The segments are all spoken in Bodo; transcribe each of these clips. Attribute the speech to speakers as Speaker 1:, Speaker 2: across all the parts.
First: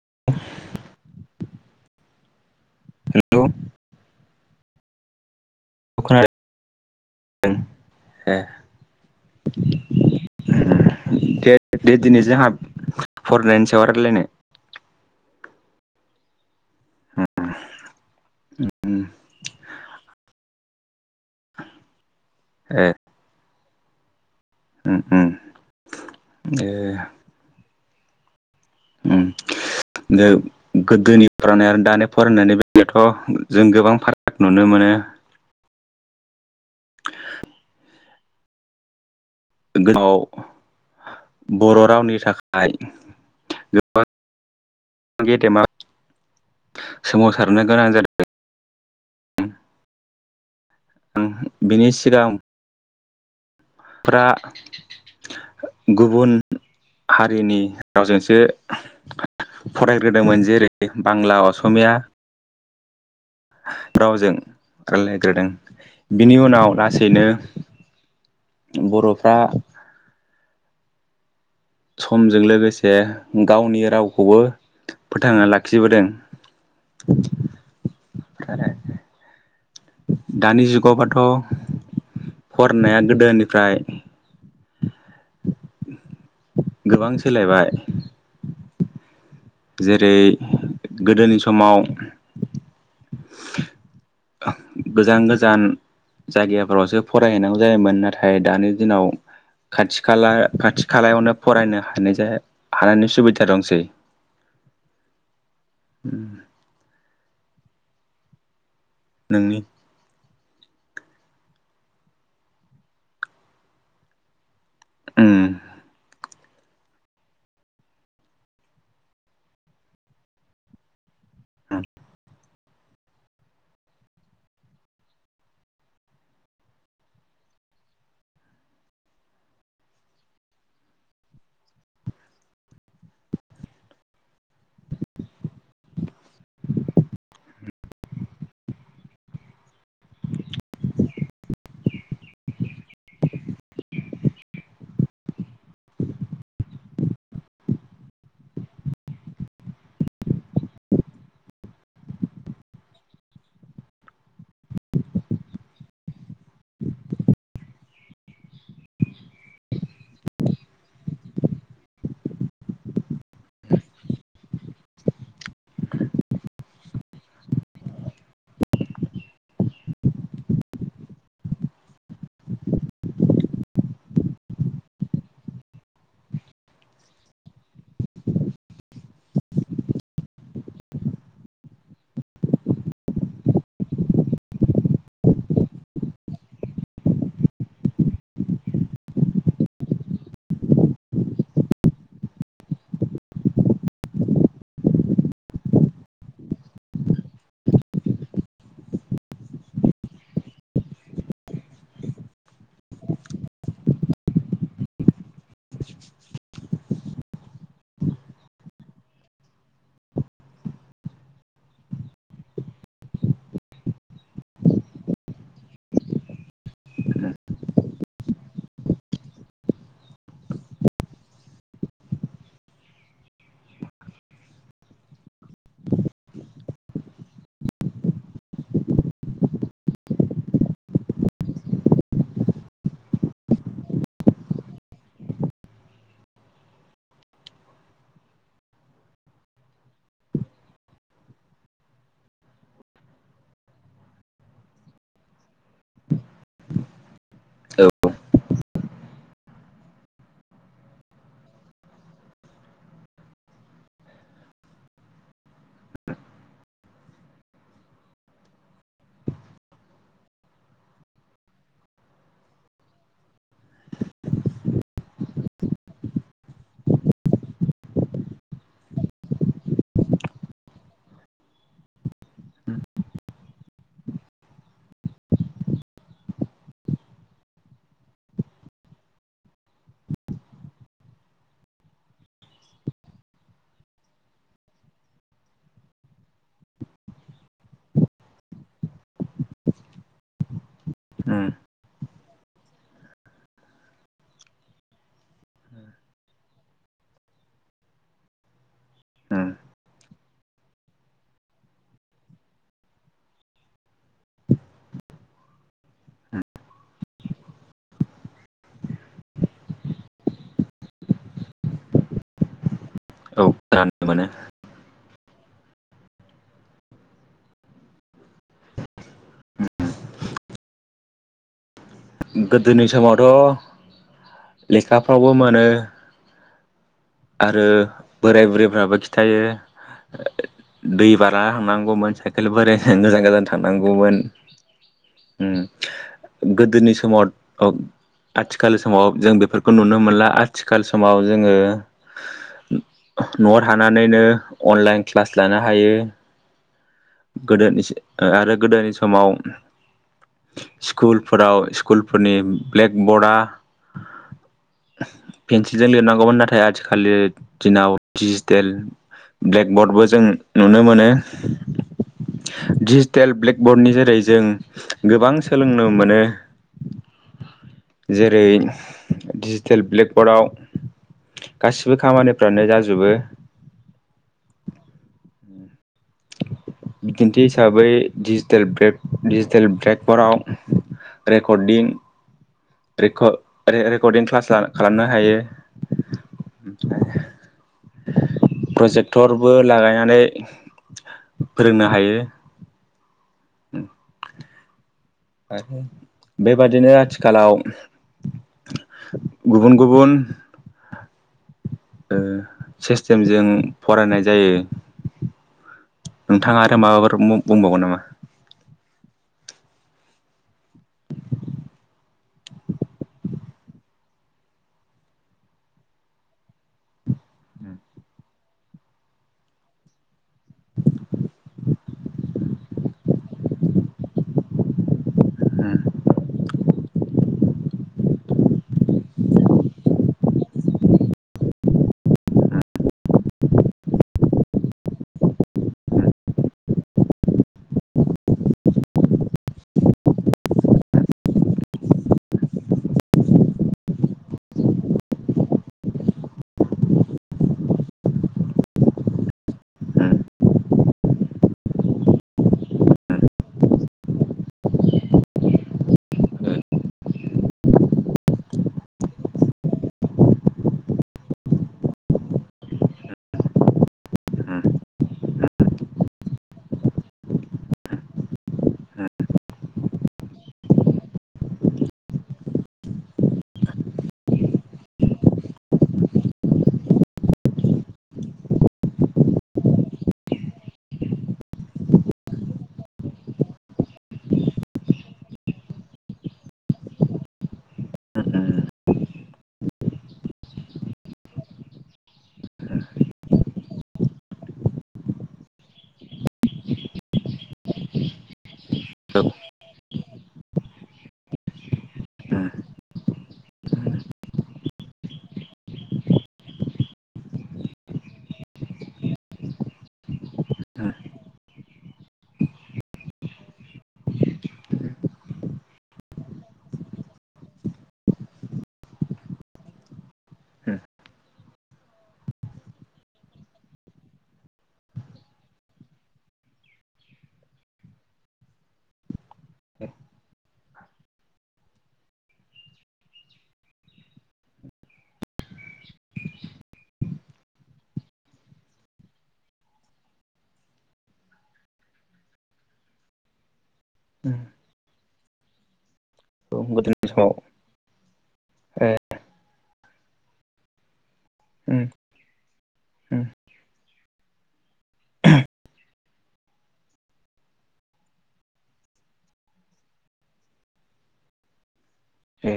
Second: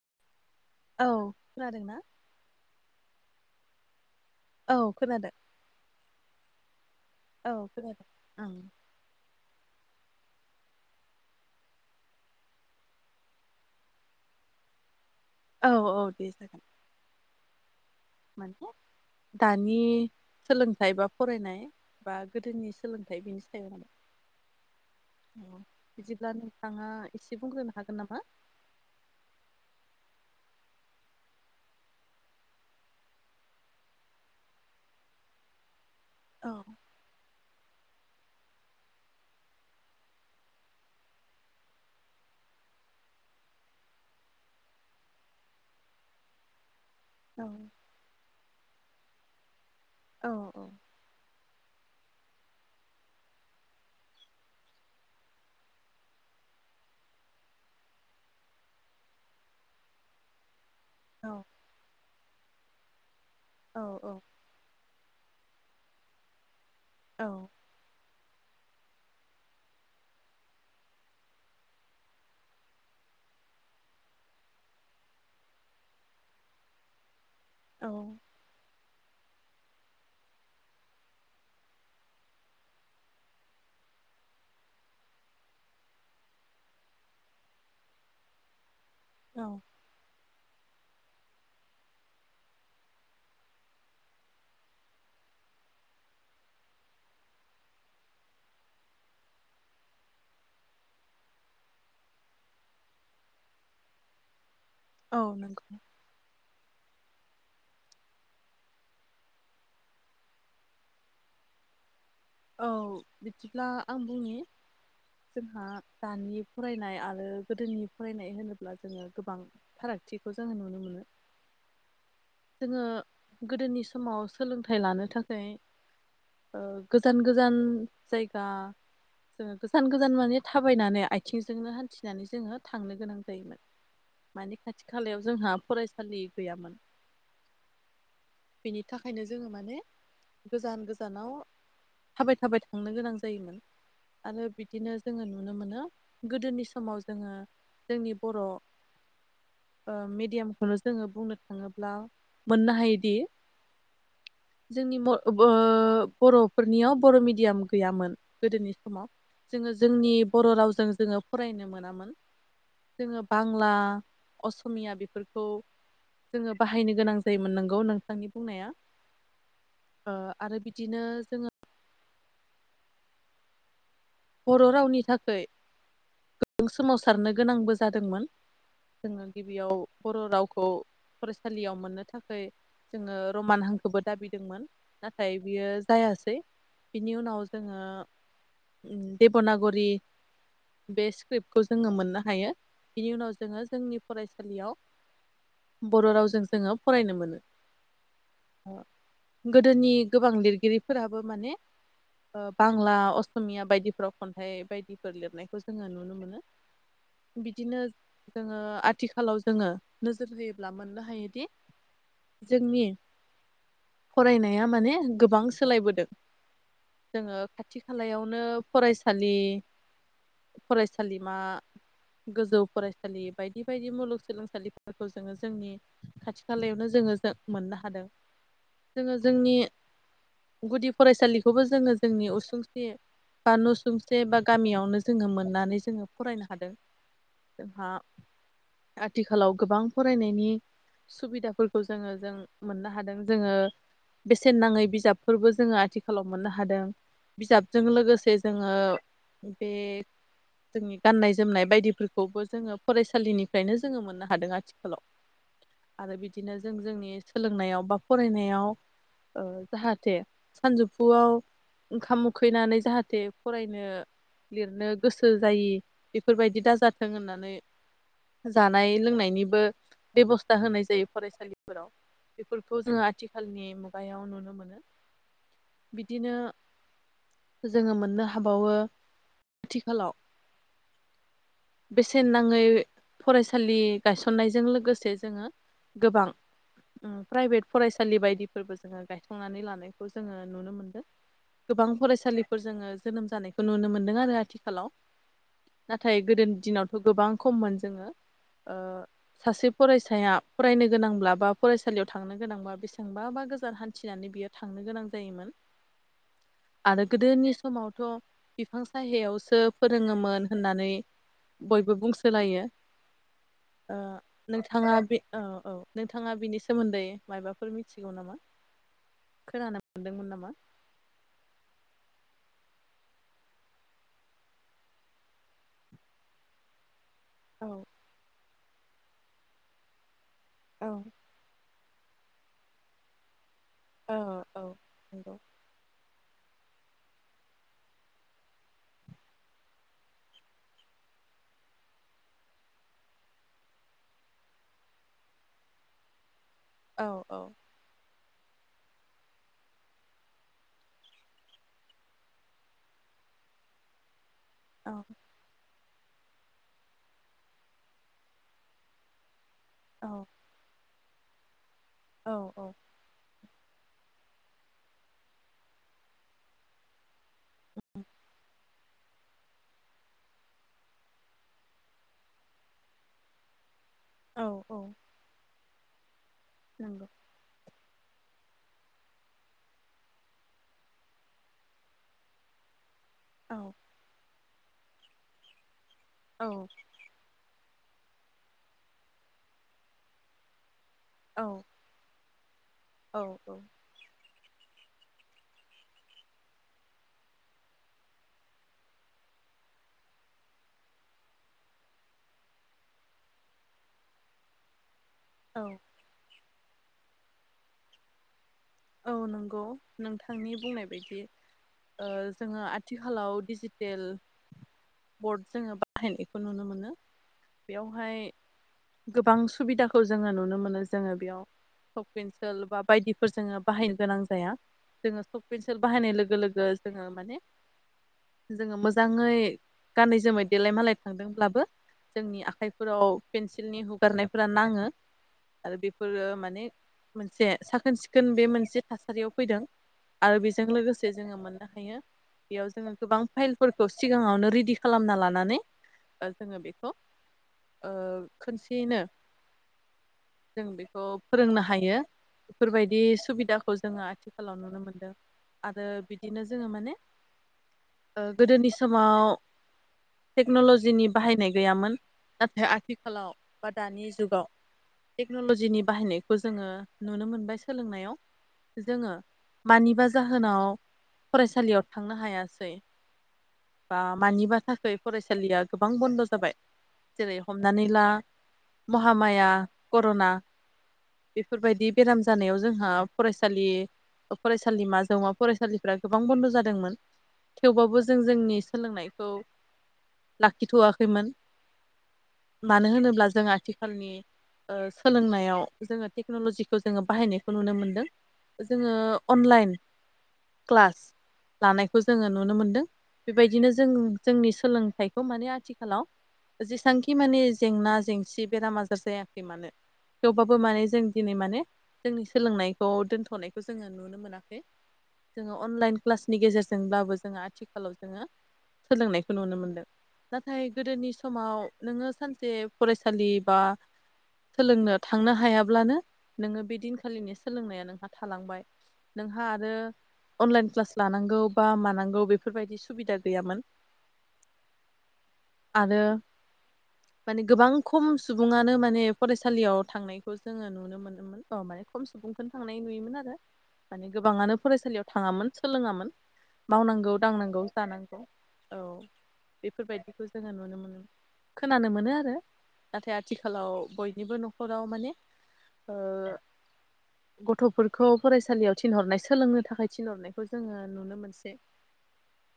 Speaker 1: [inaudible]
Speaker 2: औ खोनादोंना
Speaker 1: हेल'
Speaker 2: औ खोनादों
Speaker 1: [unintelligible]
Speaker 2: औ खोनादों
Speaker 1: ए
Speaker 2: ओं
Speaker 1: [unintelligible] दे दे दिनै जोंहा फरायनायनि सायाव रायलायनो
Speaker 2: औ औ दे जागोन
Speaker 1: उम
Speaker 2: माने दा नि सोलोंथाइ बा फरायनाय बा गोदोनि
Speaker 1: ए
Speaker 2: सोलोंथाइ बिनि सायाव आरो
Speaker 1: उम उम
Speaker 2: ओ बिदिब्ला
Speaker 1: ए
Speaker 2: नोंथाङा एसे बुंग्रोनो हागोन नामा
Speaker 1: उम ओ गोदोनि फरायनाय आरो दानि फरायनायनि बेलायावथ' जों गोबां फाराग नुनो मोनो
Speaker 2: औ
Speaker 1: [inaudible] गाव बर' रावनि थाखाय गोबां गेदेमा
Speaker 2: औ
Speaker 1: सोमावसारनो गोनां जादों
Speaker 2: औ
Speaker 1: ओं बेनि सिगां फोरा गुबुन हारिनि रावजोंसो फरायग्रोदोंमोन जेरै बांला
Speaker 2: औ
Speaker 1: असमिया
Speaker 2: औ
Speaker 1: रावजों रायलायग्रोदों बिनि उनाव ला सैनो
Speaker 2: औ
Speaker 1: बर'फ्रा समजों लोगोसे गावनि रावखौबो फोथांना लाखिबोदों
Speaker 2: औ
Speaker 1: आरो दानि जुगावबाथ' फरायनाया गोदोनिफ्राय गोबां सोलायबाय
Speaker 2: औ
Speaker 1: जेरै गोदोनि समाव गोजान गोजान जायगाफोरावसो फरायहैनांगौ जायोमोन नाथाय दानि दिनाव खाथि खाला खाथि खालायावनो फरायनो हानाय हानायनि सुबिदा दंसै
Speaker 2: औ नंगौ
Speaker 1: उम नोंनि
Speaker 2: औ बिदिब्ला आं बुंनि
Speaker 1: उम
Speaker 2: जोंहा दानि फरायनाय आरो गोदोनि फरायनाय होनोब्ला जोङो गोबां फारागथिखौ जोङो नुनो मोनो
Speaker 1: औ
Speaker 2: जोङो गोदोनि समाव सोलोंथाइ लानो थाखाय गोजान गोजान जायगा जोङो गोजान गोजान माने थाबायनानै आथिंजोंनो हान्थिनानै जोङो थांनो गोनां जायोमोन माने खाथि खालायाव जोंहा फरायसालि गैयामोन बेनि थाखायनो जोङो माने गोजान गोजानाव थाबाय थाबाय थांनो गोनां जायोमोन आरो बिदिनो जोङो नुनो मोनो गोदोनि समाव जोङो जोंनि बर' मेडियामखौनो जोङो बुंनो थाङोब्ला मोननो हायोदि जोंनि बर'फोरनियाव बर' मिडियाम गैयामोन गोदोनि समाव जोङो जोंनि बर' रावजों जोङो फरायनो मोनामोन जोङो बांला असमिया बेफोरखौ जोङो बाहायनो गोनां जायोमोन नोंगौ नोंथांनि बुंनाया आरो बि बिदिनो जोङो बर' रावनि थाखाय गोबां सोमावसारनो गोनांबो जादोंमोन जोङो गिबियाव बर' रावखौ फरायसालियाव मोननो थाखाय जोङो रमान हांखोबो दाबिदोंमोन नाथाय बियो जायासै बिनि उनाव जोङो देब'नागरि बे स्क्रिप्टखौ जोङो मोननो हायो बिनि उनाव जोङो जोंनि फरायसालियाव बर' रावजों जोङो फरायनो मोनो गोदोनि गोबां लिरगिरिफोराबो माने बांला असमिया बायदिफ्राव खन्थाइ बायदिफोर लिरनायखौ जोंहा नुनो मोनो बिदिनो जोङो आथिखालाव जोङो नोजोर होयोब्ला मोननो हायोदि जोंनि फरायनाया माने गोबां सोलायबोदों जोङो खाथि खालायावनो फरायसालि फरायसालिमा गोजौ फरायसालि बायदि बायदि मुलुगसोलोंसालिफोरखौ जोङो जोंनि खाथि खालायावनो जोङो मोननो हादों जोङो जोंनि गुदि फरायसालिखौबो जोङो जोंनि उसुंसे बा न'सुंसे बा गामियावनो जोङो मोननानै जोङो फरायनो हादों जोंहा आथिखालाव गोबां फरायनायनि सुबिदाफोरखौ जोङो जों मोननो हादों जोङो बेसेन नाङै बिजाबफोरबो जोङो आथिखालाव मोननो हादों बिजाबजों
Speaker 1: औ
Speaker 2: लोगोसे जोङो बे जोंनि गाननाय जोमनाय बायदिफोरखौबो जोङो फरायसालिनिफ्रायनो जोङो मोननो हादों आथिखालाव आरो बिदिनो जों जोंनि सोलोंनायाव बा फरायनायाव जाहाथे सानजौफुआव ओंखाम उखैनानै जाहाथे फरायनो लिरनो गोसो जायि बेफोरबायदि दाजाथों होननानै जानाय लोंनायनिबो बेबस्था होनाय जायो फरायसालिफोराव बेफोरखौ जोङो आथिखालनि मुगायाव नुनो मोनो बिदिनो जोङो मोननो हाबावो आथिखालाव बेसेन नाङै फरायसालि गायसननायजों लोगोसे जोङो गोबां प्राइभेट फरायसालि बायदिफोरबो जोङो गायसंनानै लानायखौ जोङो नुनो मोनदों
Speaker 1: उम
Speaker 2: गोबां फरायसालिफोर जोङो जोनोम जानायखौ नुनो मोनदों आरो आथिखालाव नाथाय गोदोनि दिनावथ' गोबां खममोन जोङो
Speaker 1: उम
Speaker 2: सासे फरायसाया फरायनो गोनांब्ला बा फरायसालियाव थांनो गोनांब्लाा बेसेांबा बा गोजान हान्थिनानै बियो थांनो गोनां जायोमोन आरो गोदोनि समावथ' बिफां साहायावसो फोरोङोमोन होननानै बयबो बुंसोलायो
Speaker 1: औ
Speaker 2: ओ
Speaker 1: खोनानो मोनो
Speaker 2: नोंथाङा बे औ औ नोंथाङा बिनि सोमोनदै मायबाफोर मिथिगौ नामा खोनानो मोनदोंमोन नामा
Speaker 1: गोदोनि समावथ' लेखाफ्रावबो मोनो आरो
Speaker 2: औ
Speaker 1: बोराय बुरै फोराबो खिथायो
Speaker 2: औ
Speaker 1: दै बारा होनां गौ मोन साइकेल बोरायजों गोजान गोजान थांनांगौमोन
Speaker 2: औ औ नंगौ
Speaker 1: उम गोदोनि समाव अ आथिखाल समाव जों बेफोरखौ नुनो मोनला आथिखाल समाव जोङो न'वाव थानानैनो अनलाइन क्लास लानो हायो
Speaker 2: औ औ
Speaker 1: गोदोनिसै ओ आरो गोदोनि समाव स्कुलफोराव स्कुलफोरनि ब्लेकबर्डआ
Speaker 2: औ
Speaker 1: जों लिरनांगौमोन नाथाय आथि खालनि दिनाव डिजिटेल ब्लेक बरर्डबो
Speaker 2: औ
Speaker 1: जों नुनो मोनो
Speaker 2: औ
Speaker 1: [inaudible] डिजेटेल ब्लेक बर्डनि जेरै जों गोबां सोलोंनो मोनो जेरै डिजिटेल ब्लेकबर्डआव गासिबो खामानिफ्रानो जाजोबो
Speaker 2: औ औ नंगौ
Speaker 1: बिदिनथि हिसाबै डिजिटेल ब्रेक डिजिटेल ब्रेकफोराव रेकर्डिं
Speaker 2: औ
Speaker 1: रेकर्ड रेकर्डदिं क्लास खालामनो हायो
Speaker 2: औ
Speaker 1: प्रजेक्टरबो लागायनानै
Speaker 2: औ
Speaker 1: फोरोंनो हायो
Speaker 2: औ औ
Speaker 1: आरो बेबादिनो आथिखालाव गुबुन गुबुन ओ सिस्टेमजों फरायनाय जायो
Speaker 2: औ
Speaker 1: नोंथाङा आरो माबाफोर बुंबावगोन नामा
Speaker 2: औ नंगौ नोंथांनि बुंनाय बायदि ओ जोङो आथिखालाव डिजिटेल बर्ड जोङो बाहायनायखौ नुनो मोनो बेयावहाय गोबां सुबिदाखौ जोङो नुनो मोनो जोङो बेयाव सक पेन्सिल बा बायदिफोर जोङो बाहायनो गोनां जाया जोङो सक पेन्सिल बाहायनाय लोगो लोगो जोङो माने जोङो मोजाङै गानै जोमै देलाय मालाय थांदोंब्लाबो जोंनि आखाइफोराव पेन्सिलनि हुगारनायफोरा नाङो आरो बेफोरो माने मोनसे साखोन सिखोन बे मोनसे थासारियाव फैदों आरो बेजों लोगोसे जोङो मोननो हायो बेयाव जोङो गोबां फाइलफोरखौ सिगाङावनो रेडि खालामना लानानै जोङो बेखौ ओ खनसेयैनो जों बेखौ फोरोंनो हायो बेफोरबायदि सुबिदाखौ जोङो आथिखालाव नुनो मोनदों आरो बिदिनो जोङो माने ओ गोदोनि समाव टेक्न'लजिनि बाहायनाय गैयामोन नाथाय आथिखालाव बा दानि जुगाव टेक्न'लजिनि बाहायनायखौ जोङो नुनो मोनबाय सोलोंनायाव जोङो मानिबा जाहोनाव फरायसालियाव थांनो हायासै बा मानिबा थाखै फरायसालिया गोबां बन्द' जाबाय जेरै हमनानै ला महामाया कर'ना बेफोरबायदि बेराम जानायाव जोंहा फरायसालि फरायसालिम जौमा फरायसालिफ्रा गोबां बन्द' जादोंमोन थेवबाबो जों जोंनि सोलोंनायखौ लाखिथ'वाखैमोन मानो होनोब्ला जों आथिखालनि सोलोंनायाव जोङो टेक्न'लजिखौ जोङो बाहायनायखौ नुनो मोन्दों जोङो
Speaker 1: ओ औ
Speaker 2: अनलाइन क्लास लानायखौ जोङो
Speaker 1: उम
Speaker 2: नुनो मोनदों बेबायदिनो जों जोंनि सोलोंथाइखौ माने आथिखालाव जेसेबांखि माने जेंना जेंसि बेराम आजार जायाखै मानो थेवबाबो माने
Speaker 1: उम
Speaker 2: जों दिनै माने जोंनि सोलोंनाय खौ दोनथ'नायखौ जोङो नुनो मोनाखै जोङो अनलाइन क्लासनि गेजेरजोंब्लाबो जोङो आथिखालाव जोङो सोलोंनायखौ नुनो मोनदों नाथाय
Speaker 1: उम
Speaker 2: गोदोनि समाव नोङो सानसे फरायसालि बा सोलोंनो थांनो हायाब्लानो नोङो बे दिनखालिनि सोलोंनाया नोंहा थालांबाय नोंहा आरो अनलाइन क्लास लानांगौ बा मानांगौ बेफोरबायदि सुबिदा गैयामोन आरो माने गोबां खम सुबुानो माने फरायसालियाव थांनायखौ जोङो नुनो मोनोमोन माने खम सुबुं बेनो थांनाय नुयोमोन आरो माने
Speaker 1: उम
Speaker 2: गोबाङानो फरायसालियाव थाङामोन सोलोङामोन
Speaker 1: औ गोदोनि
Speaker 2: मावनांगौ
Speaker 1: समाव
Speaker 2: दांनांगौ जानांगौ औ
Speaker 1: ए
Speaker 2: बेफोरबायदिखौ जोङो नुनो मोनो
Speaker 1: उम
Speaker 2: खोनानो मोनो आरो नाथाय
Speaker 1: उम
Speaker 2: आथिखालाव बय बेबो नं खराव माने ओ गथ'फोरखौ फरायसालियाव थिनहरनाय सोलोंनो थाखाय थिनहरनायखौ जोङो नुनो मोनसै
Speaker 1: ए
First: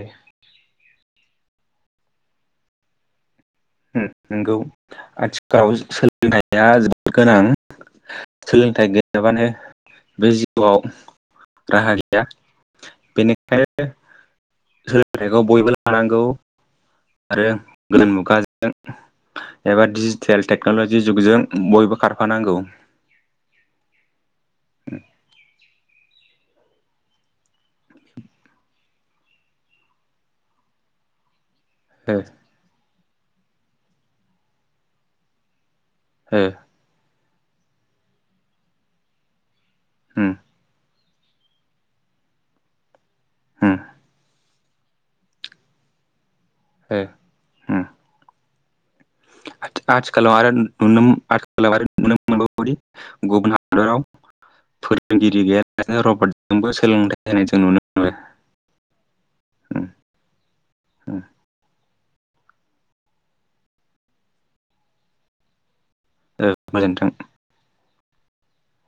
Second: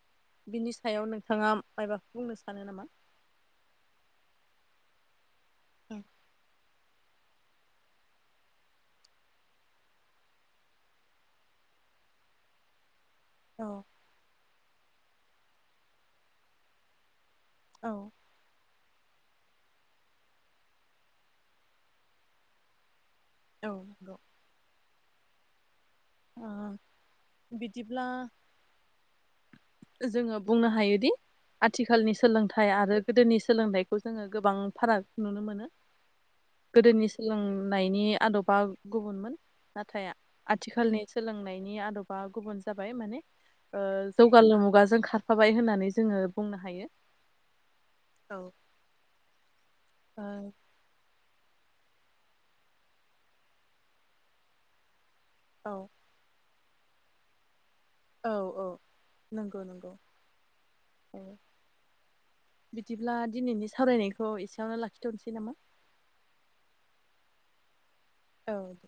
Speaker 2: बिनि सायाव नोंथाङा माइबाखौ बुंनो सानो नामा
Speaker 1: ओम नंगौ गाव सोलिनाया जो गोनां सोलोंथाइ गैयाबानो बे जिउआव राहा गैया
Speaker 2: औ
Speaker 1: बेनिखायनो सोलोंथाइखौ बयबो लानांगौ आरो
Speaker 2: औ
Speaker 1: गोदान मुगा एबा डिजिटेल टेक्न'लजि जुगजों बयबो खारफानांगौ
Speaker 2: औ नंगौ
Speaker 1: [inaudible]
Speaker 2: अ बिदिब्ला जोङो बुंनो हायोदि आथिखालनि
Speaker 1: ओ
Speaker 2: सोलोंथाइ आरो गोदोनि सोलोंथाइखौ जोङो गोबां फाराग नुनो मोनो।
Speaker 1: ओ
Speaker 2: गोदोनि सोलोंनायनि आदबा गुबुनमोन नाथाय
Speaker 1: उम
Speaker 2: आथिखालनि सोलोंनायनि आदबा गुबुन जाबाय माने।
Speaker 1: उम
Speaker 2: ओ जौग गालु मुगाजों खारफाबाय होननानै जोङो बुंनो हायो। औ
Speaker 1: आथि आथिखालाव आरो नुनो [unintelligible] गुबुन हादराव [unintelligible] [unintelligible]
Speaker 2: औ
Speaker 1: जोंबो सोलोंथाइ होनाय जों नुनो मोनो
Speaker 2: औ औ नंगौ नंगौ औ बिदिब्ला दिनैनि सावरायनायखौ एसेयावनो लाखिथ'नोसै
Speaker 1: ओ गोजोनथों
Speaker 2: औ दे